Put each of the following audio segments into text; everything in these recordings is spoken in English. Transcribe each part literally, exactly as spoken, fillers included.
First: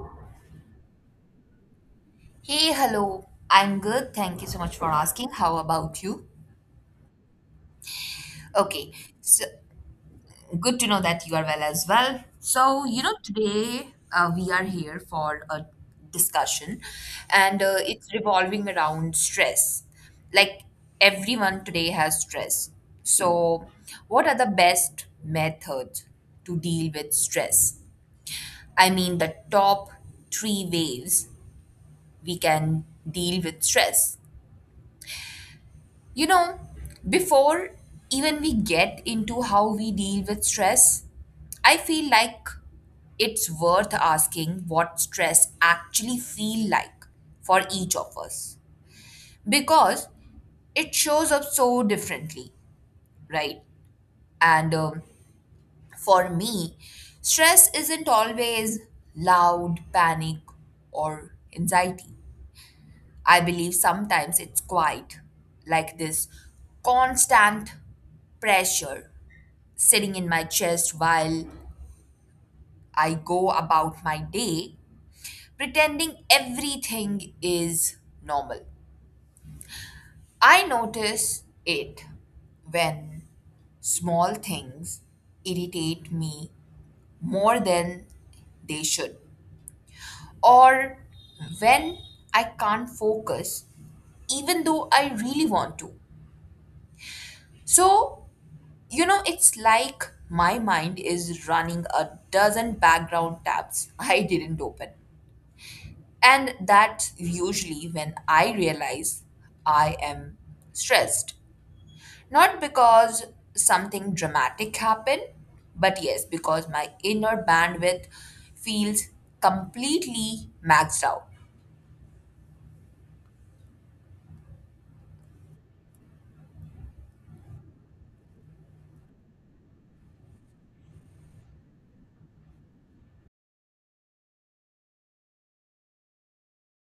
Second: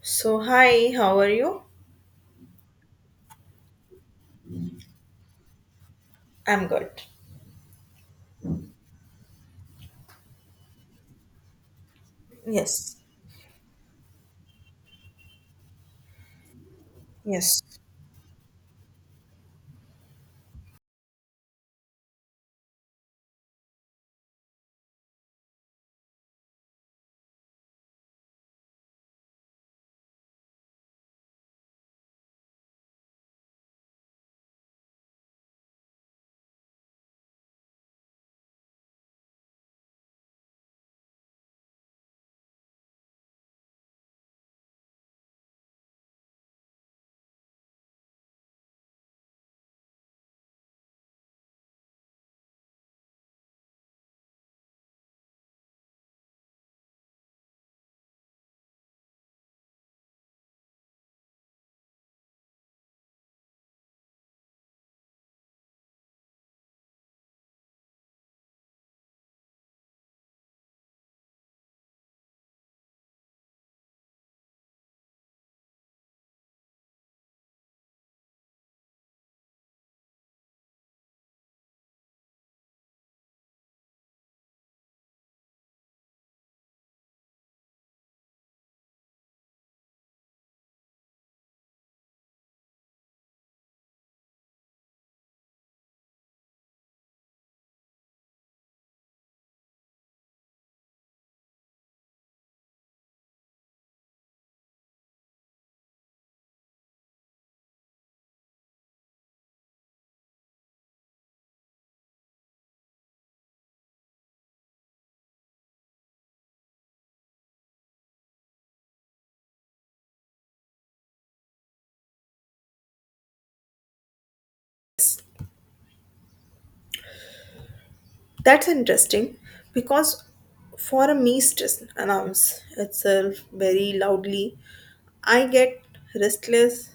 So, hi, how are you? Hey, hello. I'm good. Thank you so much for asking. How about you? I'm good. Okay, so good to know that you are well as well. So, Yes. you know, today uh, we are here for a discussion Yes. and uh, it's revolving around stress. Like everyone today has stress. So, what are the best methods to deal with stress? I mean, the top three ways we can deal with stress. You know, before even we get into how we deal with stress, I feel like it's worth asking what stress actually feel like for each of us because it shows up so differently, right? And um, For me, stress isn't always loud panic or anxiety. I believe sometimes it's quiet, like this constant pressure sitting in my chest while I go about my day, pretending everything is normal. I notice it when small things irritate me more than they should, or when I can't focus even though I really want to. So, you know, it's like my mind is running a dozen background tabs I didn't open. And that's usually when I realize I am stressed. Not because something dramatic happened, but yes, because my inner bandwidth feels completely maxed out. That's interesting because for a mist to announce itself very loudly, I get restless.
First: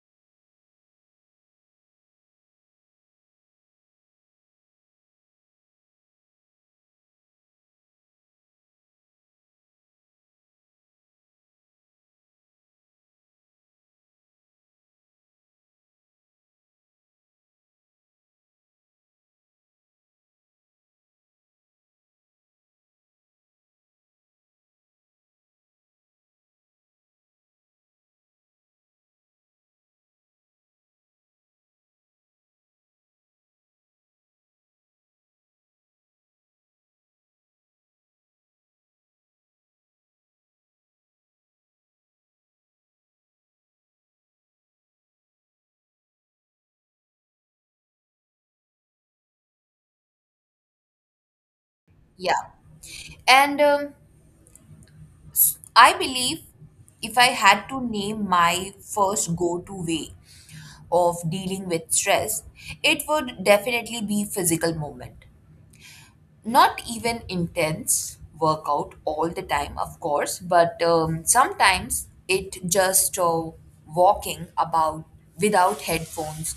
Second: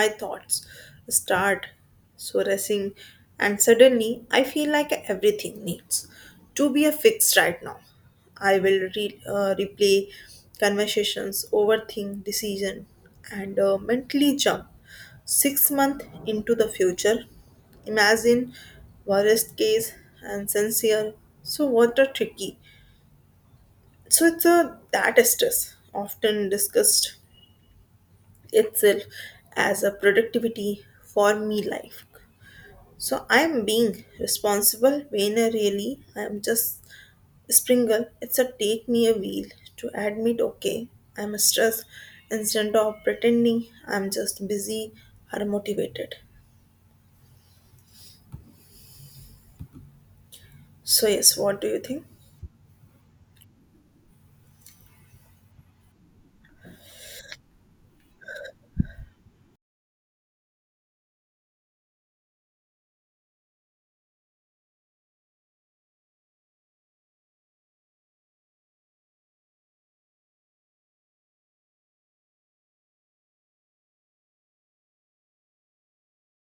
My thoughts start soaring, and suddenly I feel like everything needs to be a fix right now. I will re- uh, replay conversations, overthink decision, and uh, mentally jump six months into the future imagine worst case and sincere, so what a tricky, so it's a that stress often discussed itself as a productivity for me life, so I'm being responsible when I really I'm just sprinkle, it's a take me a wheel to admit, okay, I'm stressed instead of pretending I'm just busy or motivated. So yes, what do you think? Yeah. And um, I believe if I had to name my first go to way of dealing with stress, it would definitely be physical movement. Not even intense workout all the time, of course, but um, sometimes it just uh, walking about without headphones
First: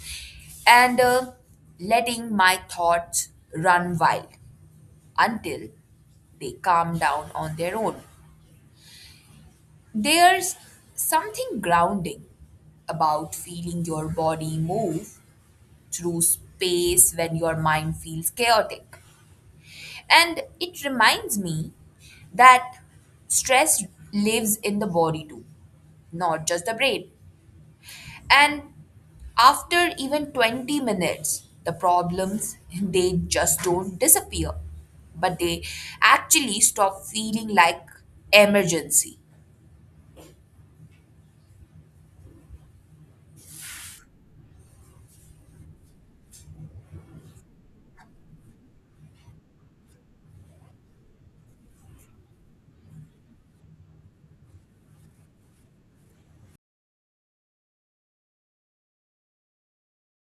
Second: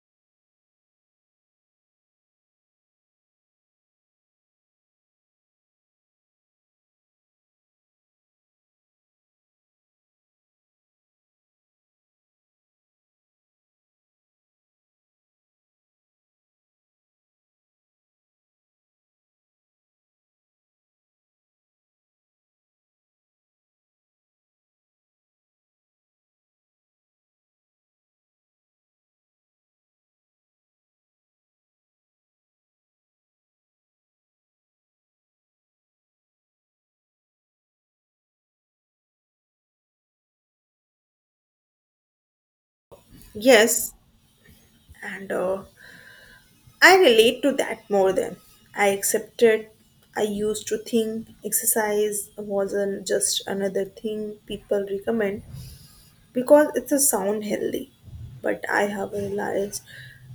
and uh, letting my thoughts run wild until they calm down on their own. There's something grounding about feeling your body move through space when your mind feels chaotic. And it reminds me that stress lives in the body too, not just the brain. And after even twenty minutes, the problems they just don't disappear, but they actually stop feeling like emergency. Yes, and uh, I relate to that more than I accepted. I used to think exercise wasn't just another thing people recommend because it's a sound healthy. But I have realized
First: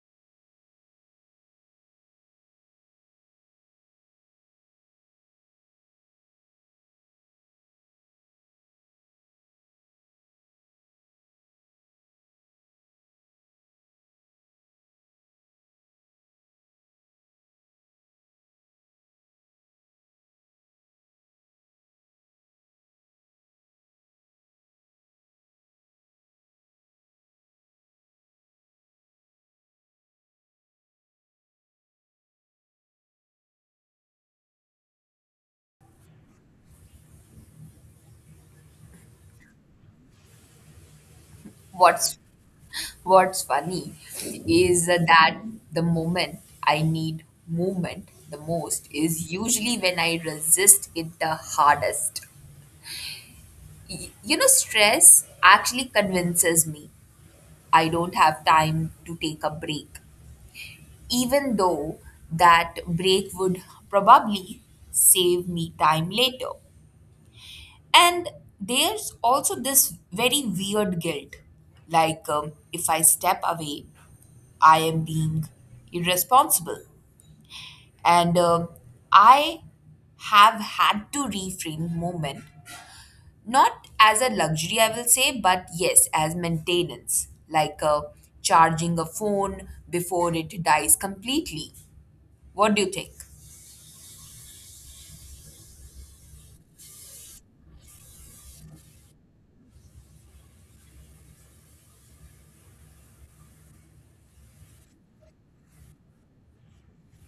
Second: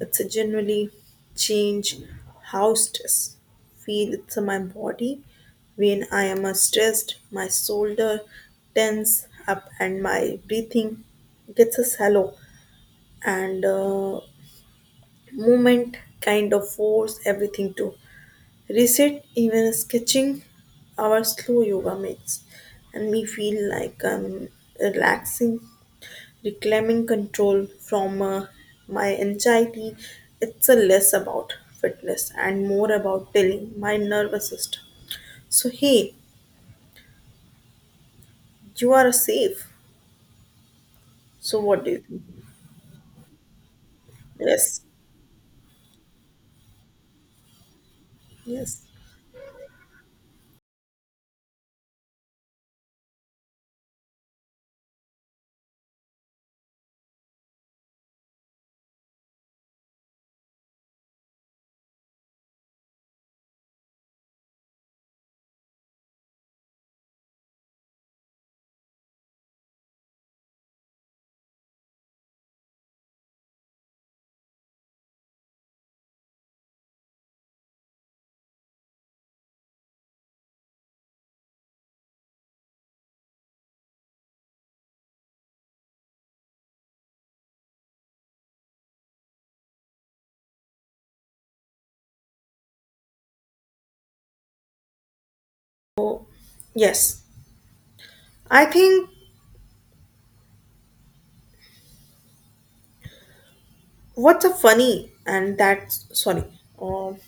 it's a generally change how stress feel it's in my body. When I am uh, stressed, my shoulder tense up and my breathing gets a shallow and uh, movement kind of force everything to reset. Even sketching our slow yoga makes and me feel like I'm relaxing, reclaiming control from uh, my anxiety. It's a less about fitness and more about telling my nervous system. So hey, you are safe. So what do you What's think? what's funny Yes. is that the moment I need movement the Yes. most is usually when I resist it the hardest. Y- You know, stress actually convinces me I don't have time to take a break, even though that break would probably save me time later. And there's also this very weird guilt like, um, if I step away, I am being irresponsible. And um I have had to reframe moment. Not as a luxury, I will say, but yes, as maintenance, like uh, charging a phone before it dies completely. What do you think? So yes, I think what's a funny and that's sorry, um,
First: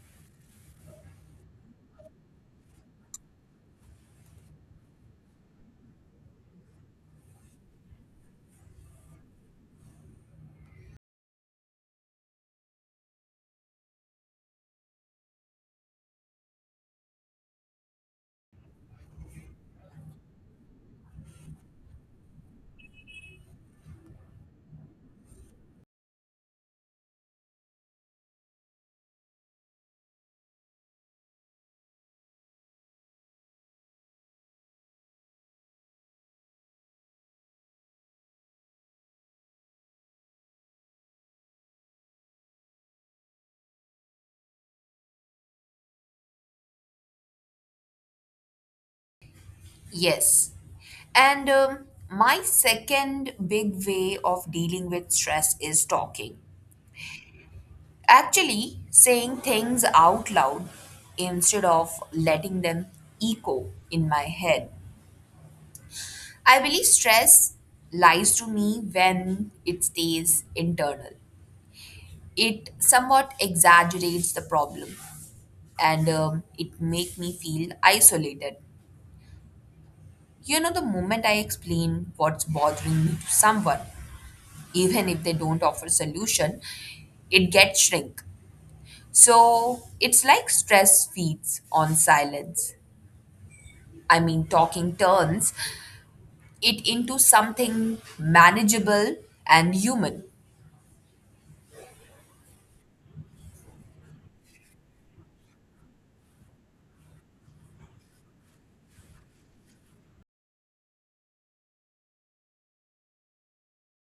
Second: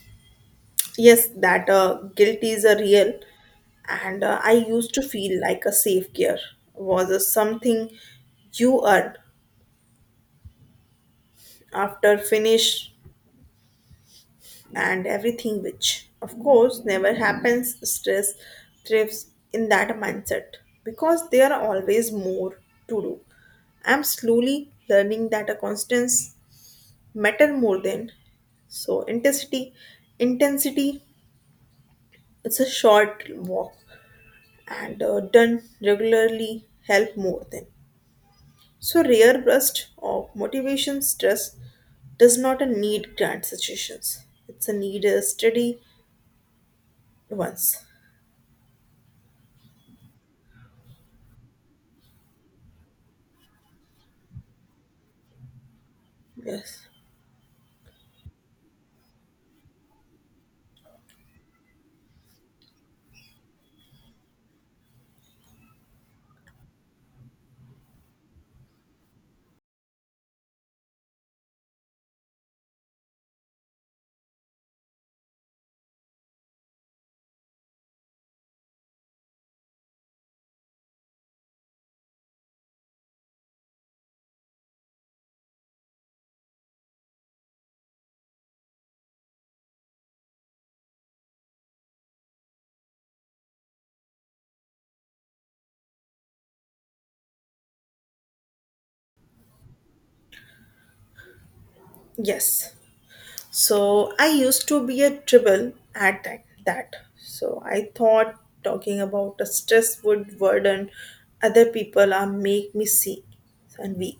yes that uh, guilt is a real and uh, I used to feel like a safe gear was a something you earn after finish and everything, which of course never happens. Stress thrives in that mindset because there are always more to do. I'm slowly learning that a constants matter more than so intensity intensity It's a short walk and uh, done regularly help more than. So rare burst of motivation, stress does not a need grand situations. It's a need a steady ones. Yes. And um, My second big way of dealing with stress is talking. Yes. Actually, saying things out loud instead of letting them echo in my head. I believe stress lies to me when it stays internal. It somewhat exaggerates the problem and um, it make me feel isolated. You know, the moment I explain what's bothering me to someone, even if they don't offer solution, it gets shrink. So it's like stress feeds on silence. I mean, talking turns it into something manageable and human. Yes. So I used to be a dribble at that. that. So I thought talking about a stress would burden other people or make me sick and weak.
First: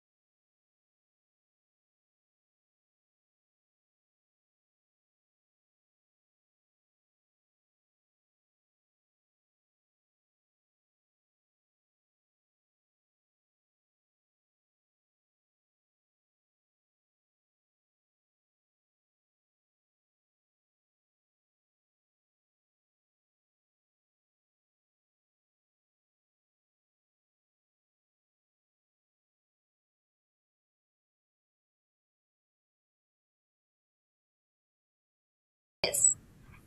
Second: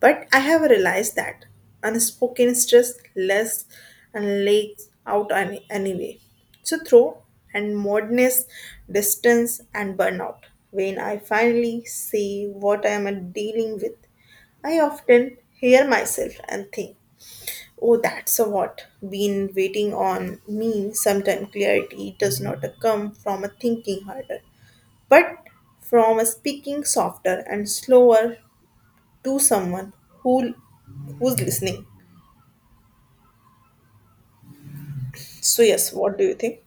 But I have realized that unspoken stress less and leaks out any, anyway. So throw and moderness, distance and burnout. When I finally see what I am dealing with, I often hear myself and think. Oh, that's a what. Been waiting on me. Sometimes clarity does not come from a thinking harder, but from a speaking softer and slower to someone who who's listening. So yes, Yes. what do you think?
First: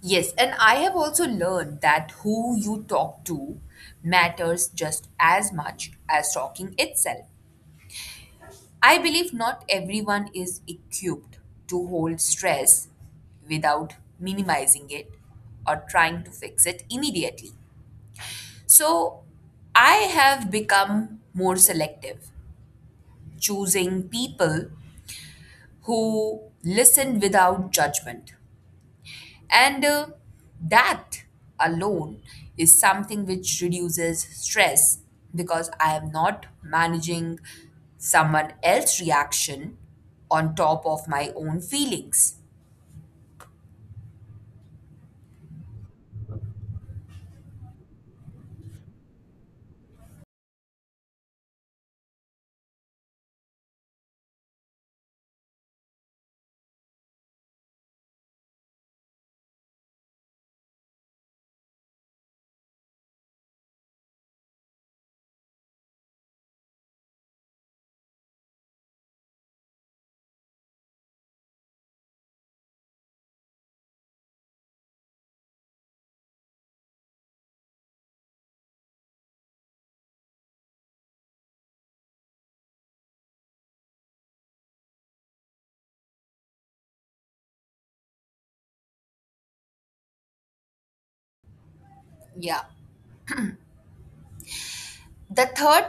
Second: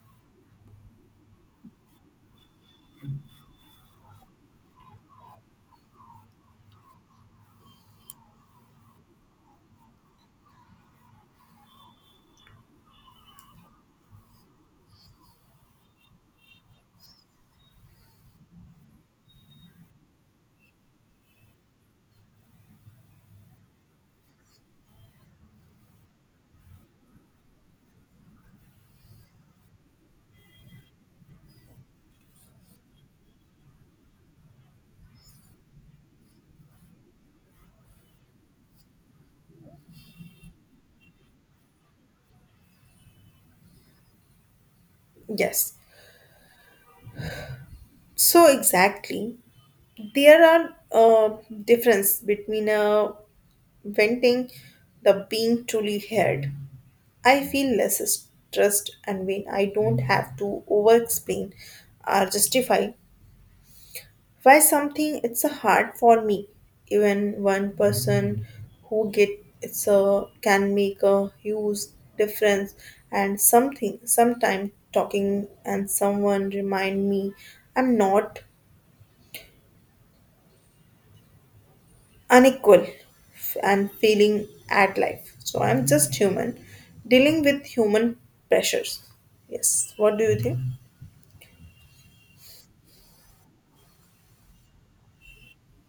Yes, and I have also learned that who you talk to matters just as much as talking itself. I believe not everyone is equipped to hold stress without minimizing it or trying to fix it immediately. So I have become more selective, choosing people who listen without judgment. And uh, That alone is something which reduces stress because I am not managing someone else's reaction on top of my own feelings. Yes. So exactly, there are uh, difference between uh, venting the being truly heard. I feel less stressed and when I don't have to over explain or justify why something it's a hard for me. Even one person who get it's a can make a huge difference, and something sometime talking and someone remind me I'm not unequal f- and feeling at life. So I'm just human dealing with human pressures. Yes. What do you think? Yeah. The third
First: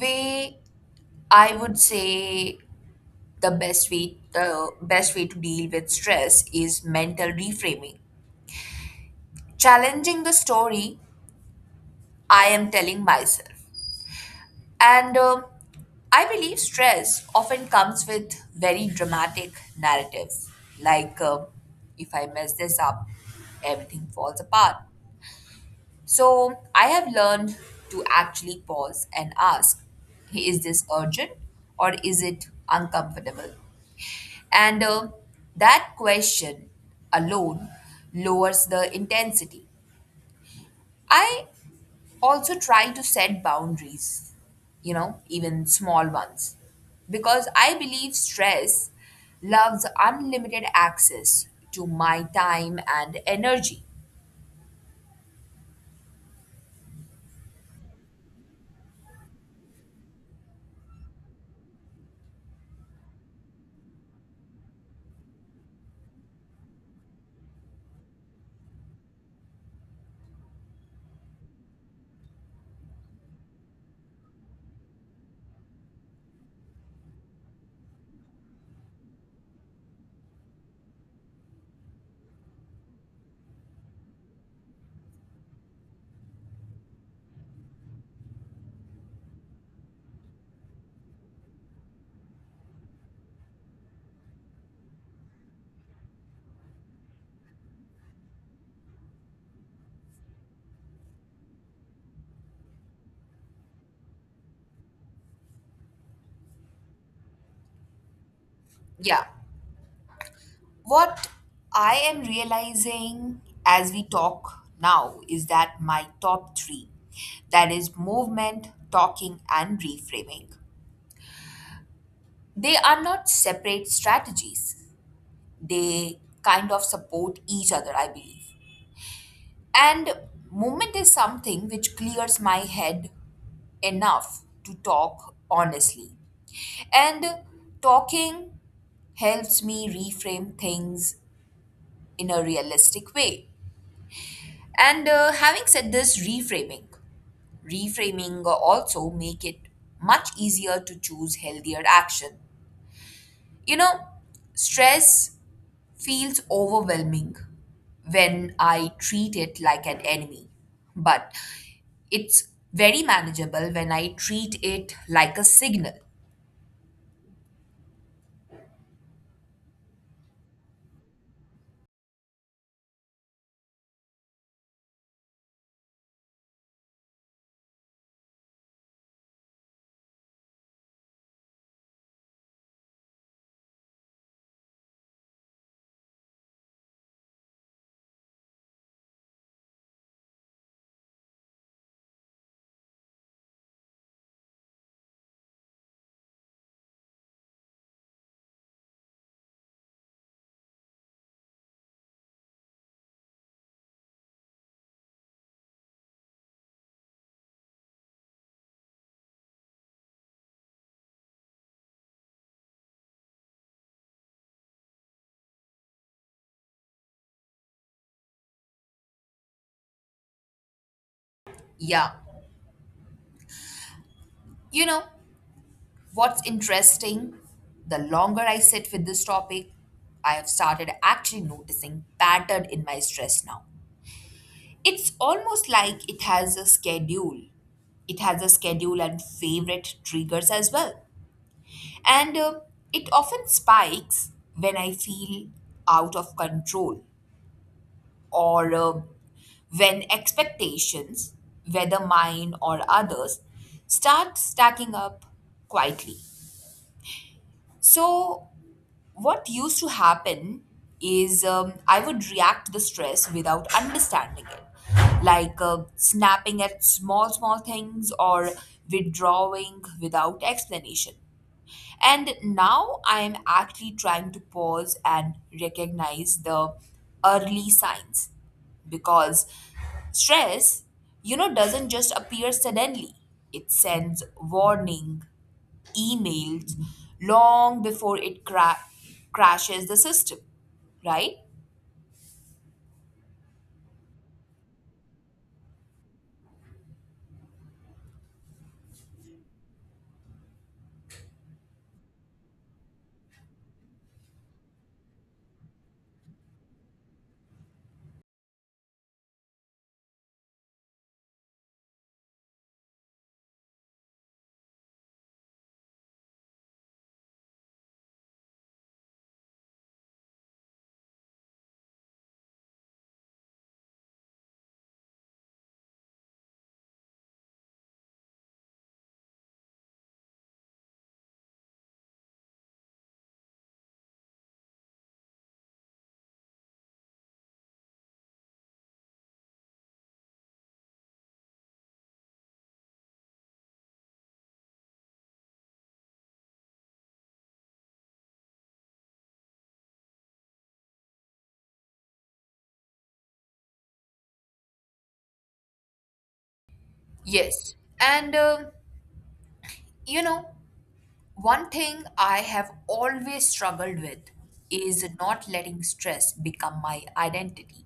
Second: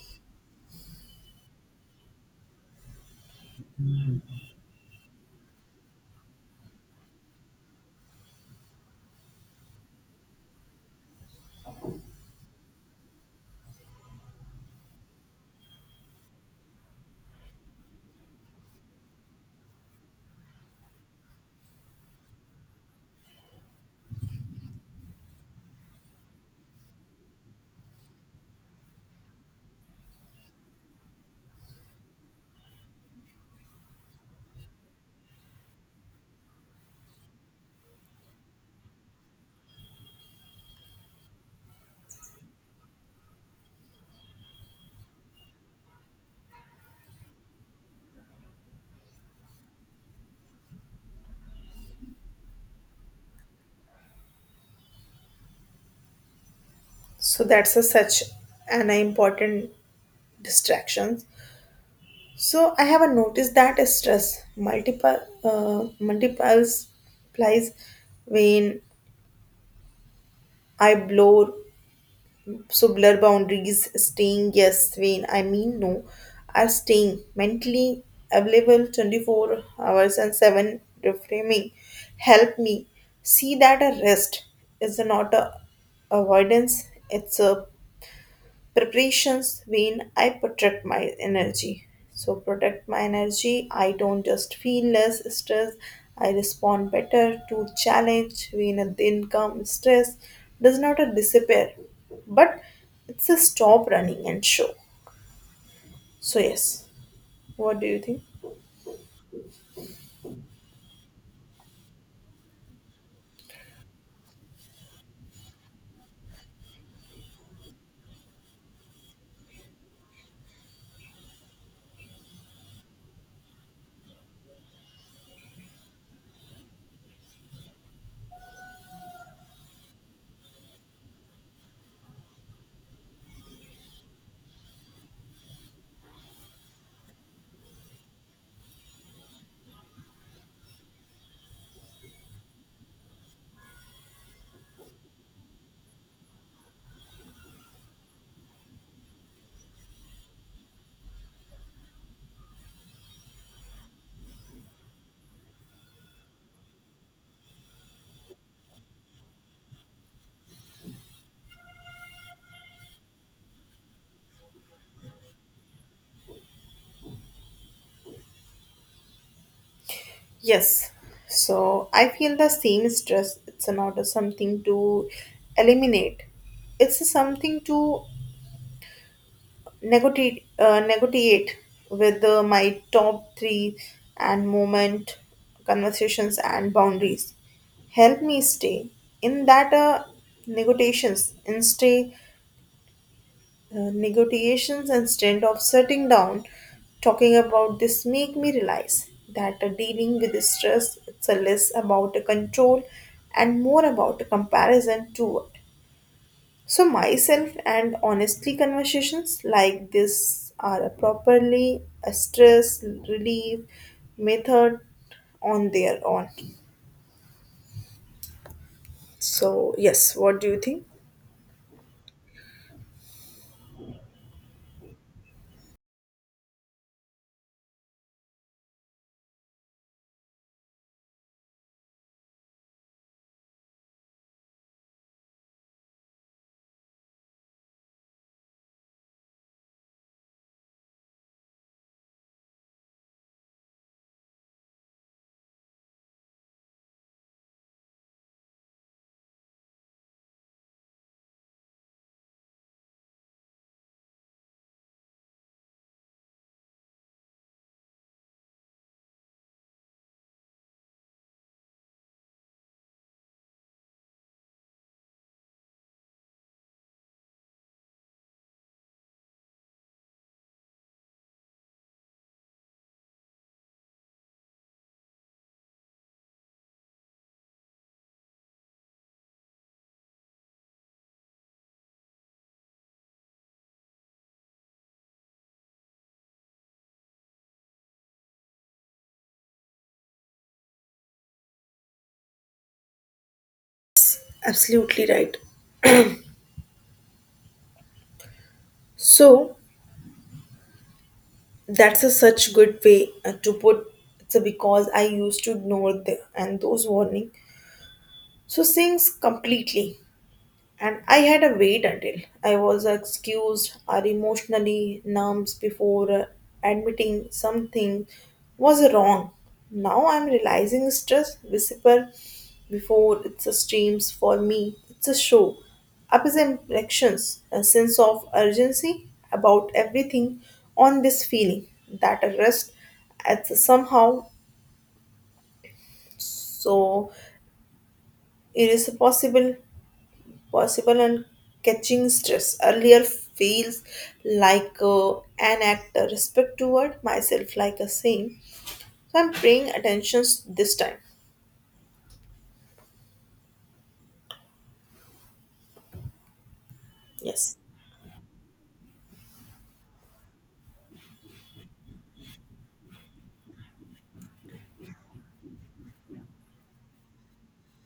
way I would say, the best way the best way to deal with stress is mental reframing. Challenging the story I am telling myself. And um I believe stress often comes with very dramatic narratives, like um if I mess this up, everything falls apart. So I have learned to actually pause and ask, "Hey, is this urgent or is it uncomfortable?" And uh, That question alone lowers the intensity. I also try to set boundaries, you know, even small ones. Because I believe stress loves unlimited access to my time and energy. So that's a such an important distractions. So I have a notice that stress multiple uh, multiples applies when I blow so blur boundaries staying yes when I mean no, are staying mentally available twenty-four hours and seven reframing help me see that a rest is not a avoidance. It's a preparations mean I protect my energy. So protect my energy. I don't just feel less stress. I respond better to challenge when a then come stress does not a disappear, but it's a stop running and show. So yes, what do you think? Yeah. What I am realizing as we talk now is that my top three, that is, movement, talking, and reframing, they are not separate strategies, they kind of support each other, I believe. And movement is something which clears my head enough to talk honestly. And talking helps me reframe things in a realistic way. And uh, Having said this, reframing. Reframing also make it much easier to choose healthier action. You know, stress feels overwhelming when I treat it like an enemy, but it's very manageable when I treat it like a signal. Yes. So I feel the same stress. It's not a something to eliminate. It's a something to negotiate, uh, negotiate with uh, my top three and moment conversations and boundaries. Help me stay in that uh, negotiations and stay uh, negotiations instead of sitting down. Talking about this make me realize that uh, dealing with stress it's a less about a control and more about a comparison to it. So, myself and honestly, conversations like this are a properly a stress relief method on their own. So, yes, what do you think? Yeah. You know, what's interesting? The longer I sit with this topic, I have started actually noticing pattern in my stress now. It's almost like it has a schedule. It has a schedule and favorite triggers as well. And uh, It often spikes when I feel out of control or uh, when expectations, whether mine or others, start stacking up quietly. So, what used to happen is um, I would react to the stress without understanding it, like uh, snapping at small, small things or withdrawing without explanation. And now I am actually trying to pause and recognize the early signs because stress, you know, doesn't just appear suddenly. It sends warning emails long before it cra- crashes the system, right? Absolutely right. So, that's a such good way uh, to put. So, because I used to ignore the and those warning, so things completely. And I had to wait until I was excused or emotionally numbed before uh, admitting something was wrong. Now I'm realizing stress whisper before it's a streams for me. It's a show. Up is impressions, a sense of urgency about everything on this feeling that a rest at somehow so irresponsible possible and catching stress. Earlier feels like uh, an act of respect toward myself, like a saying. So I'm paying attention this time. Yes. Yes. And, um, you know, one thing I have always struggled with is not letting stress become my identity.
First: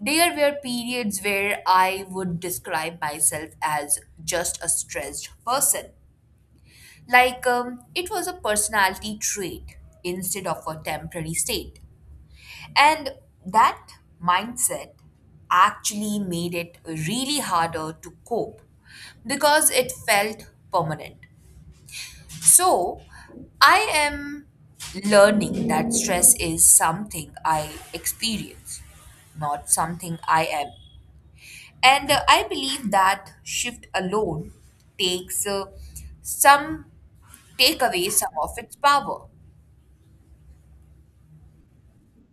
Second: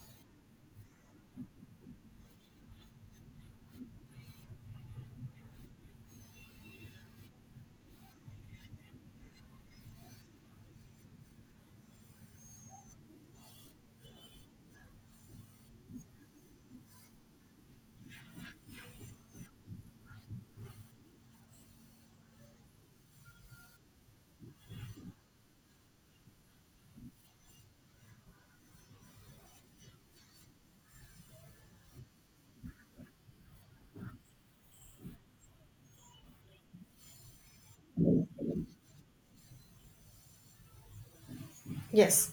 There were periods where I would describe myself as just a stressed person. Like um, it was a personality trait instead of a temporary state. And that mindset actually made it really harder to cope because it felt permanent. So I am learning that stress is something I experience, not something I am. And uh, I believe that shift alone takes uh, some take away some of its power. Yes.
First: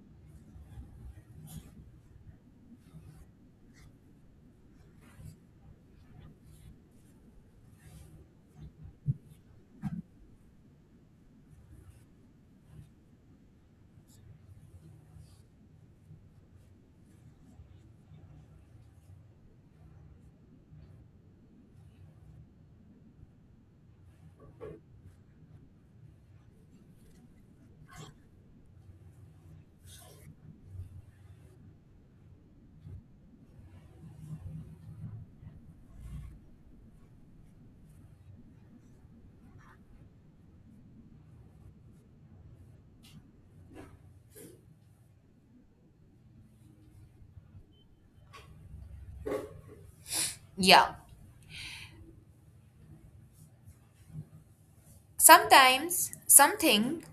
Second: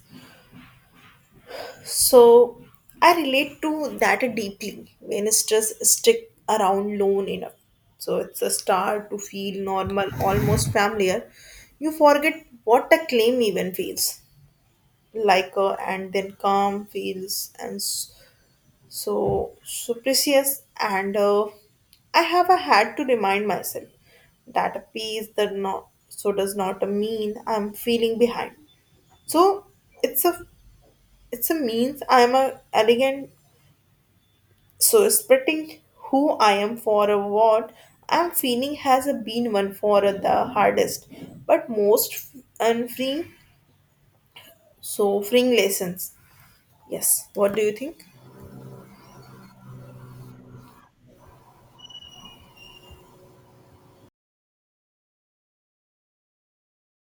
So I relate to that deeply when stress stick around long enough. So it's a start to feel normal, almost familiar. You forget what a claim even feels like, uh, and then calm feels and s- so, so precious, and uh, I have uh, had to remind myself that a piece that not so does not mean I'm feeling behind. So it's a it's a means I'm a elegant so splitting who I am for a what I'm feeling has been one for the hardest but most unfreeing so freeing lessons. Yes, what do you think? Yeah. Sometimes something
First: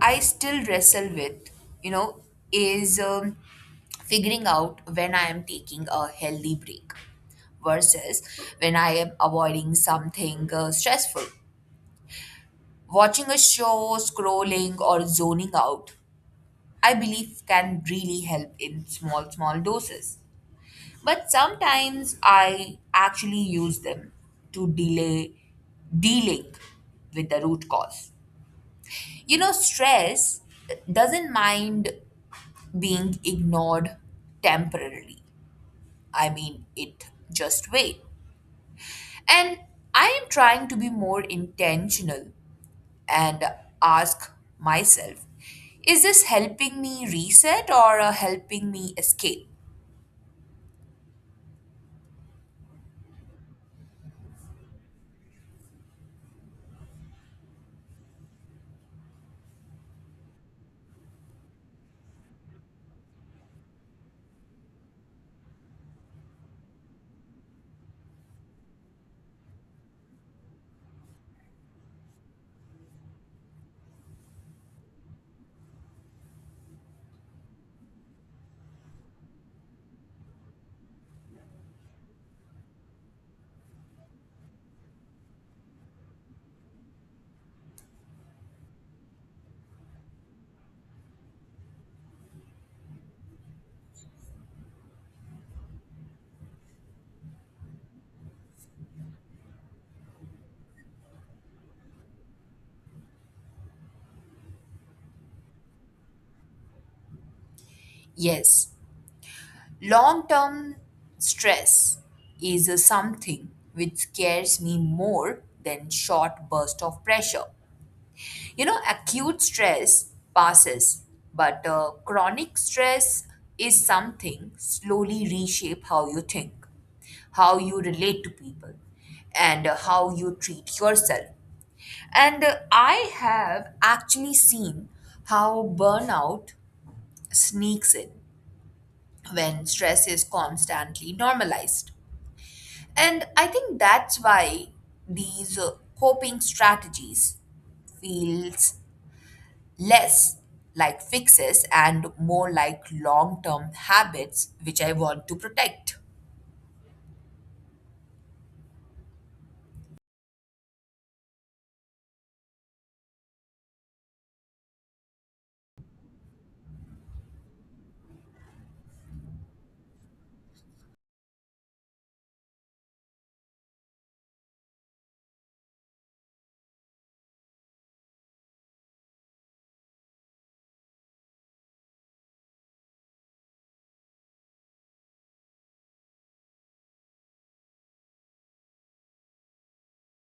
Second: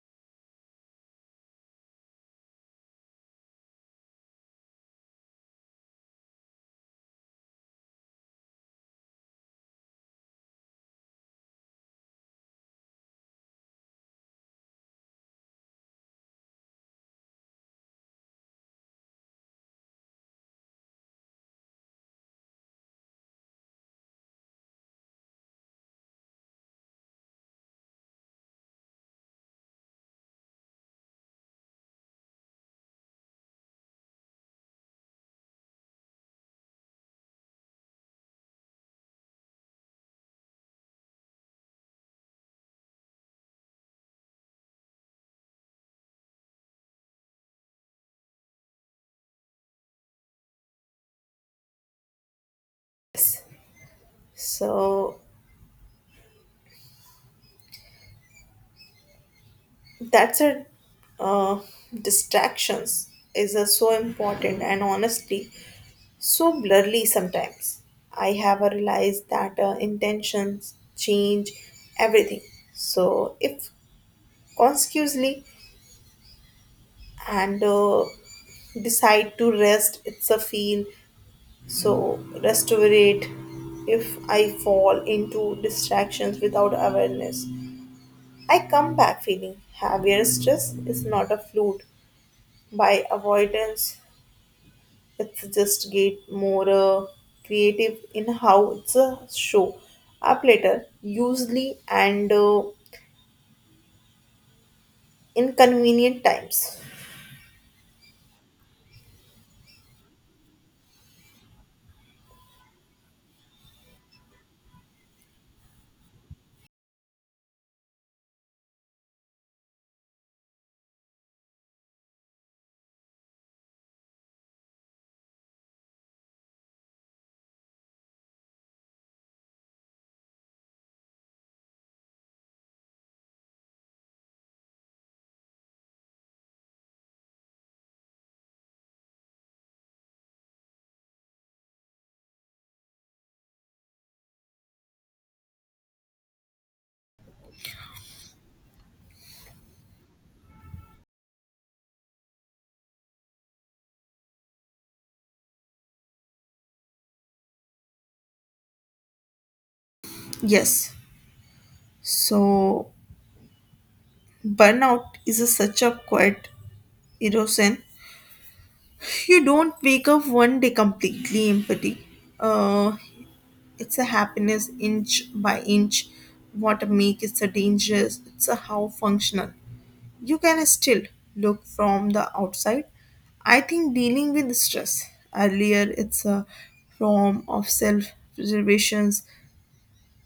I still wrestle with, you know, is um, figuring out when I am taking a healthy break versus when I am avoiding something uh, stressful. Watching a show, scrolling, or zoning out, I believe can really help in small, small doses. But sometimes I actually use them to delay, de-link with the root cause. You know, stress doesn't mind being ignored temporarily. I mean, it just wait. And I am trying to be more intentional and ask myself, is this helping me reset or uh, helping me escape? So that's a uh, distractions is a so important and honestly so blurry sometimes. I have a realized that uh, intentions change everything. So if consciously and uh, decide to rest it's a feel so restorate. If I fall into distractions without awareness, I come back feeling heavier. Stress is not a fluid by avoidance. It's just get more uh, creative in how it's a show up later usually and uh, inconvenient times. Yes. Long term stress is uh, something which scares me more than short burst of pressure. You know, acute stress passes, but uh, chronic stress is something slowly reshape how you think, how you relate to people, and uh, how you treat yourself. And uh, I have actually seen how burnout sneaks in when stress is constantly normalized. And I think that's why these uh, coping strategies feels less like fixes and more like long-term habits which I want to protect. Yes. So burnout is a, such a quiet erosion. You don't wake up one day completely empty. Uh, it's a happiness inch by inch. What make it's a dangerous. It's a how functional you can still look from the outside. I think dealing with stress earlier it's a form of self preservations.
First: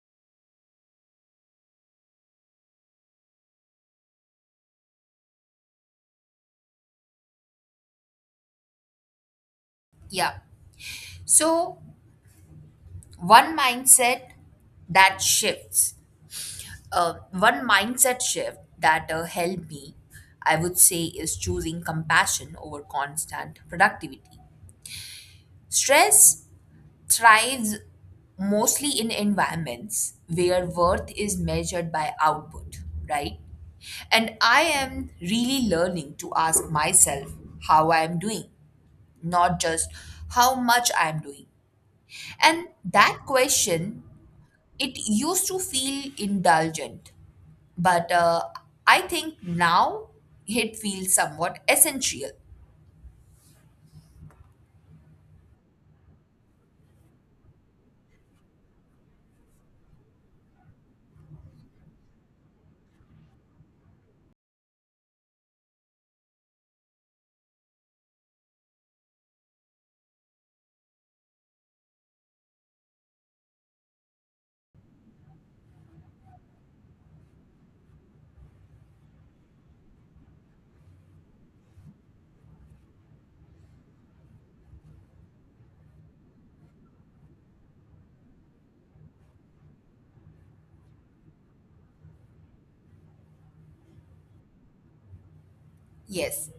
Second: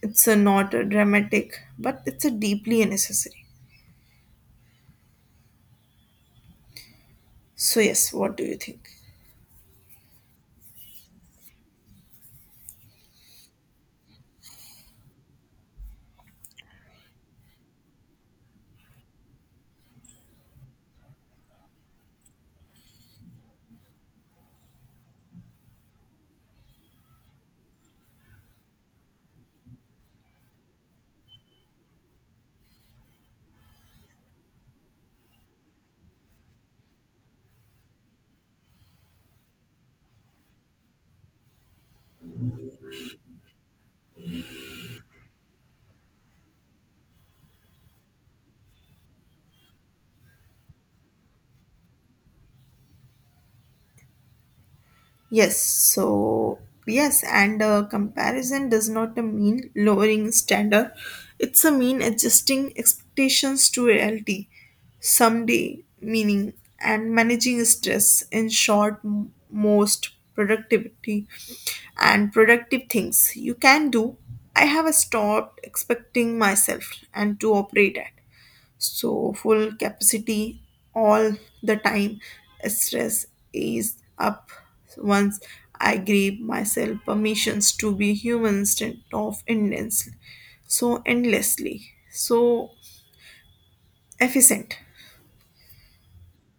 It's a not a dramatic, but it's a deeply necessary. So yes, what do you think? Yeah. So one mindset that shifts, uh, one mindset shift that uh, helped me, I would say, is choosing compassion over constant productivity. Stress thrives mostly in environments where worth is measured by output, right? And I am really learning to ask myself how I am doing, not just how much I am doing. And that question, it used to feel indulgent, but uh, I think now it feels somewhat essential. Yes, so yes, and uh, comparison does not mean lowering standard. It's a mean adjusting expectations to reality. Someday, meaning and managing stress. In short, m- most productivity and productive things you can do. I have stopped expecting myself and to operate at so full capacity all the time. Stress is up once I gave myself permissions to be human instead of endless so endlessly so efficient. Yes.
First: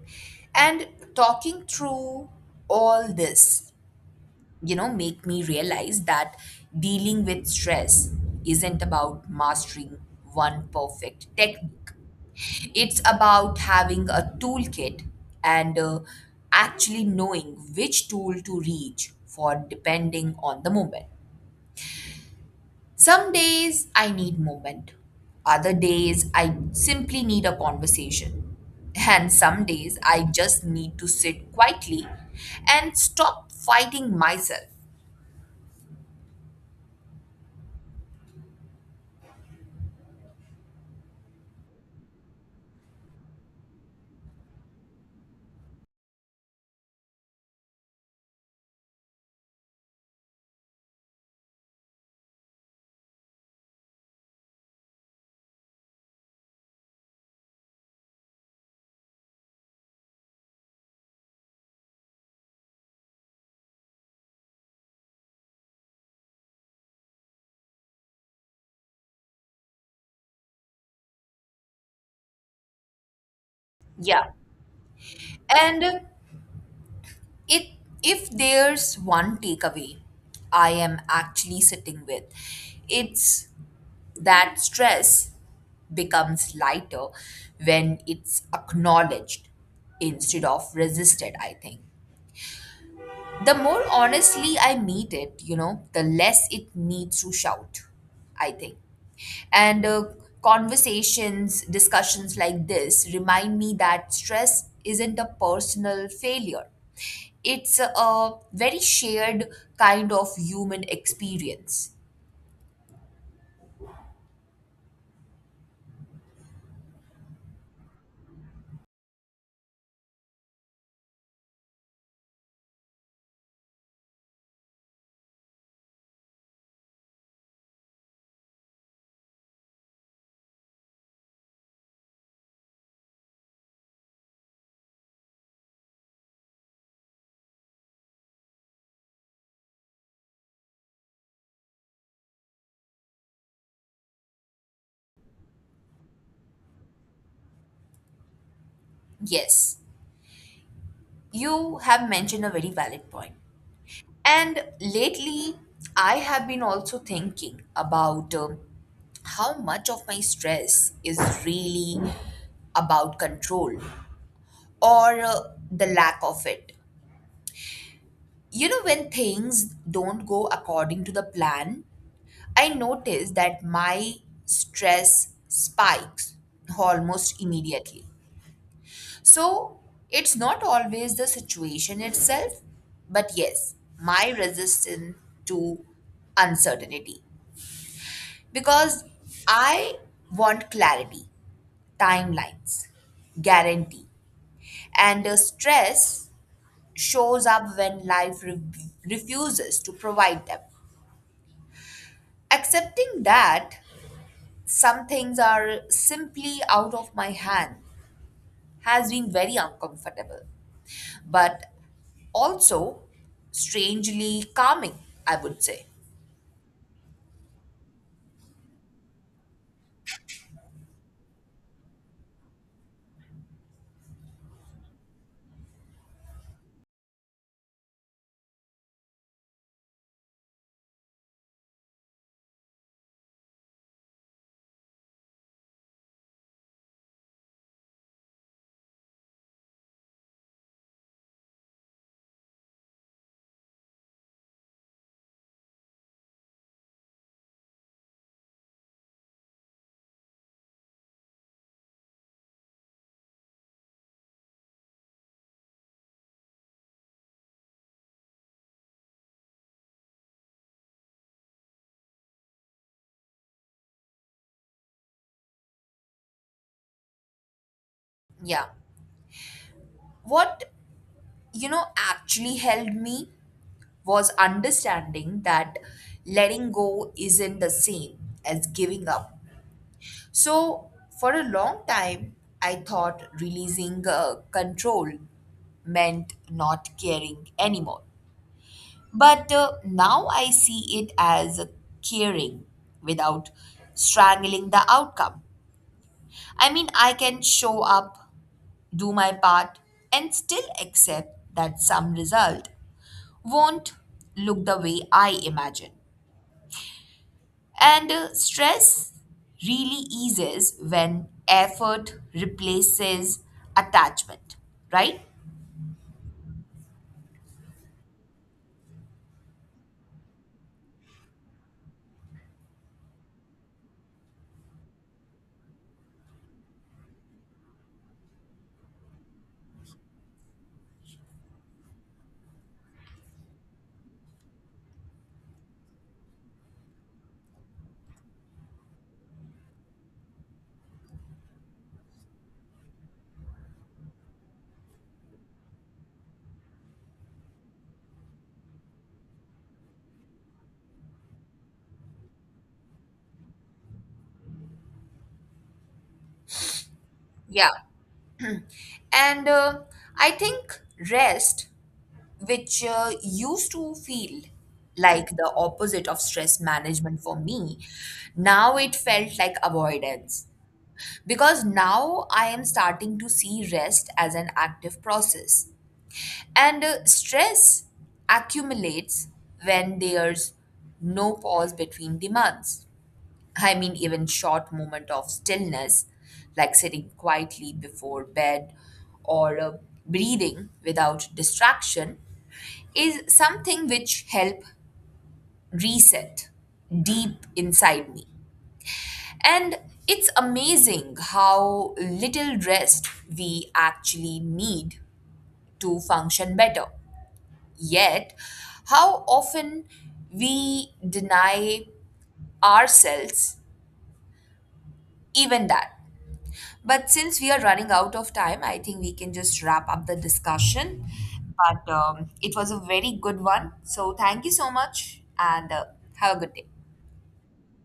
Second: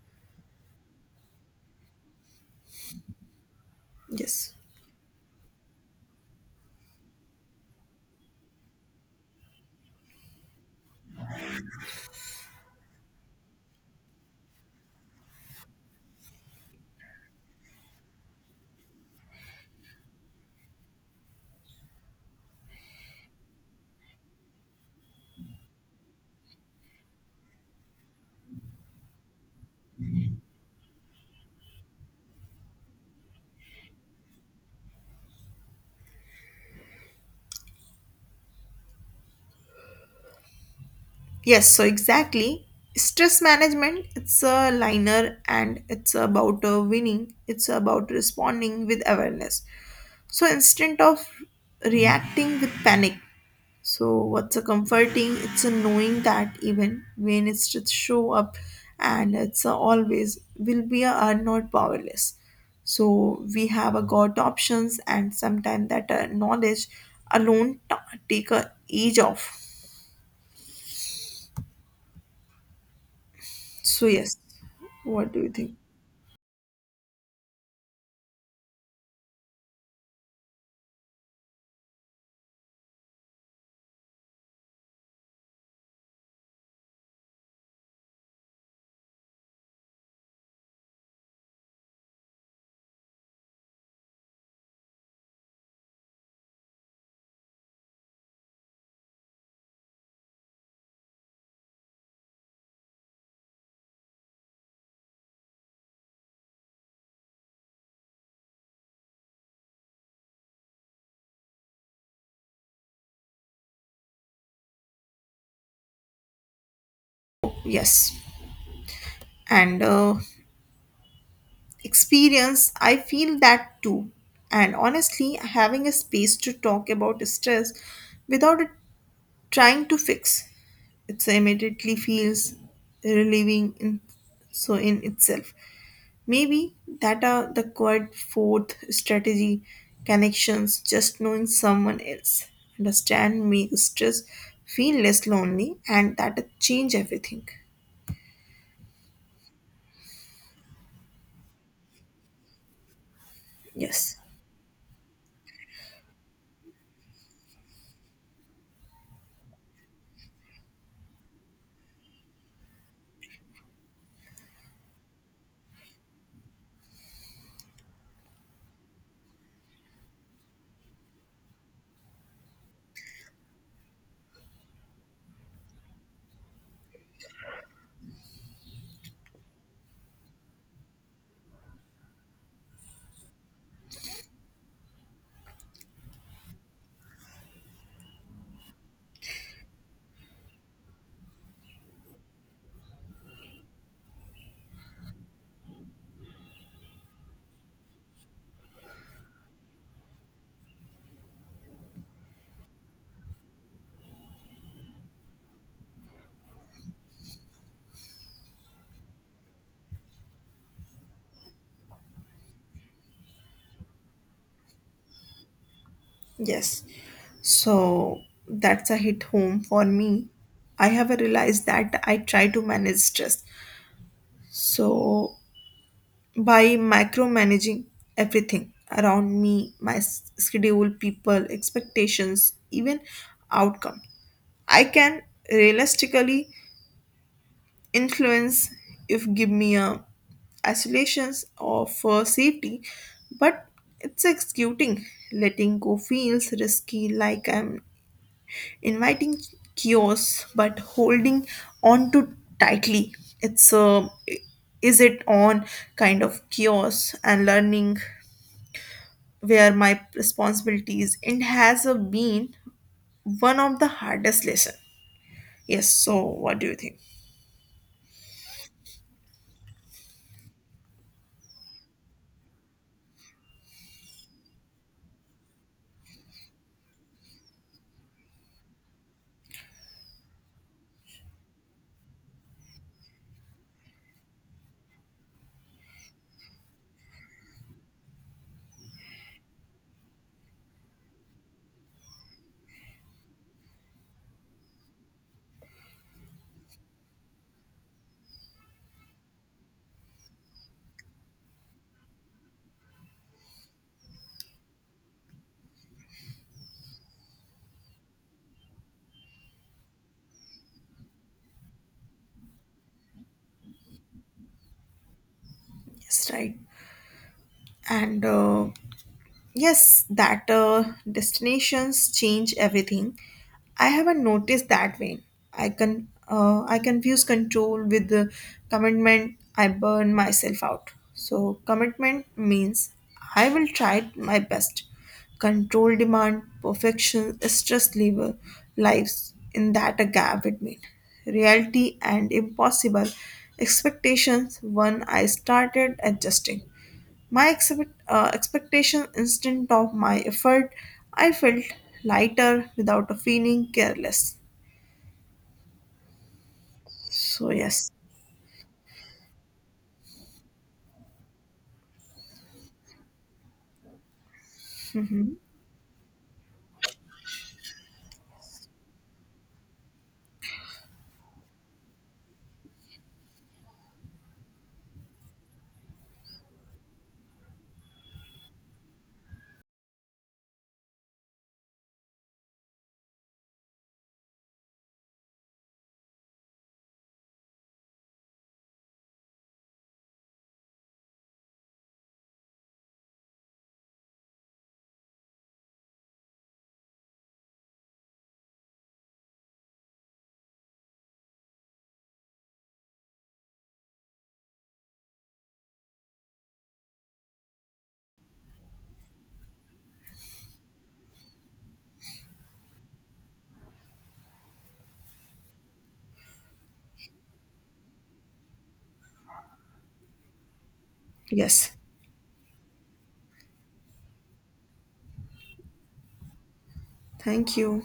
And talking through all this, Yes. you know, make me realize that dealing with stress isn't about mastering one perfect technique. It's about having a toolkit, and uh, actually knowing which tool to reach for depending on the moment. Some days I need movement, other days I simply need a conversation, and some days I just need to sit quietly and stop fighting myself. Yes, so exactly, stress management it's a liner and it's about uh, winning. It's about responding with awareness, so instead of reacting with panic. So what's a comforting? It's a knowing that even when it's just show up and it's a always will be a, are not powerless. So we have a got options, and sometimes that uh, knowledge alone ta take a age off. So Yeah. yes, what do you think? And it, if there's one takeaway I am actually sitting with, it's that stress becomes lighter when it's acknowledged instead of resisted, I think. The more honestly I meet it, you know, the less it needs to shout, I think. And uh, Conversations, discussions like this remind me that stress isn't a personal failure, it's a very shared kind of human experience. Yes, and uh, experience. I feel that too. And honestly, having a space to talk about stress without it trying to fix it immediately feels relieving in so in itself. Maybe that are the quite fourth strategy connections, just knowing someone else. Understand makes stress feel less lonely and that change everything. Yes, you have mentioned a very valid point. Yes. And lately, I have been also thinking about um, how much of my stress is really about control or uh, the lack of it. You know, when things don't go according to the plan, I notice that my stress spikes almost immediately. So it's not always the situation itself, but yes, my resistance to uncertainty. Because I want clarity, timelines, guarantee. And the stress shows up when life re- refuses to provide them. Accepting that some things are simply out of my hand has been very uncomfortable. But also strangely calming, I would say. Yes. So that's a hit home for me. I have realized that I try to manage stress. So by micromanaging everything around me, my s- schedule, people, expectations, even outcome I can realistically influence if give me a isolations or for safety, but it's executing letting go feels risky like I'm inviting chaos but holding on to tightly. It's a is it on kind of chaos. And learning where my responsibilities and has a been one of the hardest lesson. Yes, so what do you think? Yeah. What, you know, actually helped me was understanding that letting go isn't the same as giving up. So, for a long time, I thought releasing uh, control meant not caring anymore. But uh, now I see it as caring without strangling the outcome. I mean, I can show up, do my part, and still accept that some result won't look the way I imagine. And uh, Stress really eases when effort replaces attachment, right? Yes, right, and uh, yes, that uh, destinations change everything. I haven't noticed that way. I can uh, I confuse control with the commitment. I burn myself out. So commitment means I will try my best. Control demand perfection. Stress level lives in that a gap between reality and impossible expectations. One I started adjusting. My expect, uh, expectation instant of my effort, I felt lighter without a feeling careless. So Yeah. yes. And uh, I think rest, which uh, used to feel like Hmm. the opposite of stress management for me, now it felt like avoidance. Because now I am starting to see rest as an active process. And uh, Stress accumulates when there's no pause between demands. I mean, even short moment of stillness, like sitting quietly before bed or uh, breathing without distraction, is something which help reset deep inside me. And it's amazing how little rest we actually need to function better. Yet, how often we deny ourselves even that. But since we are running out of time, I think we can just wrap up the discussion. Yes. But um, it was a very good one. So, thank you so much and uh, have a good day. Thank you.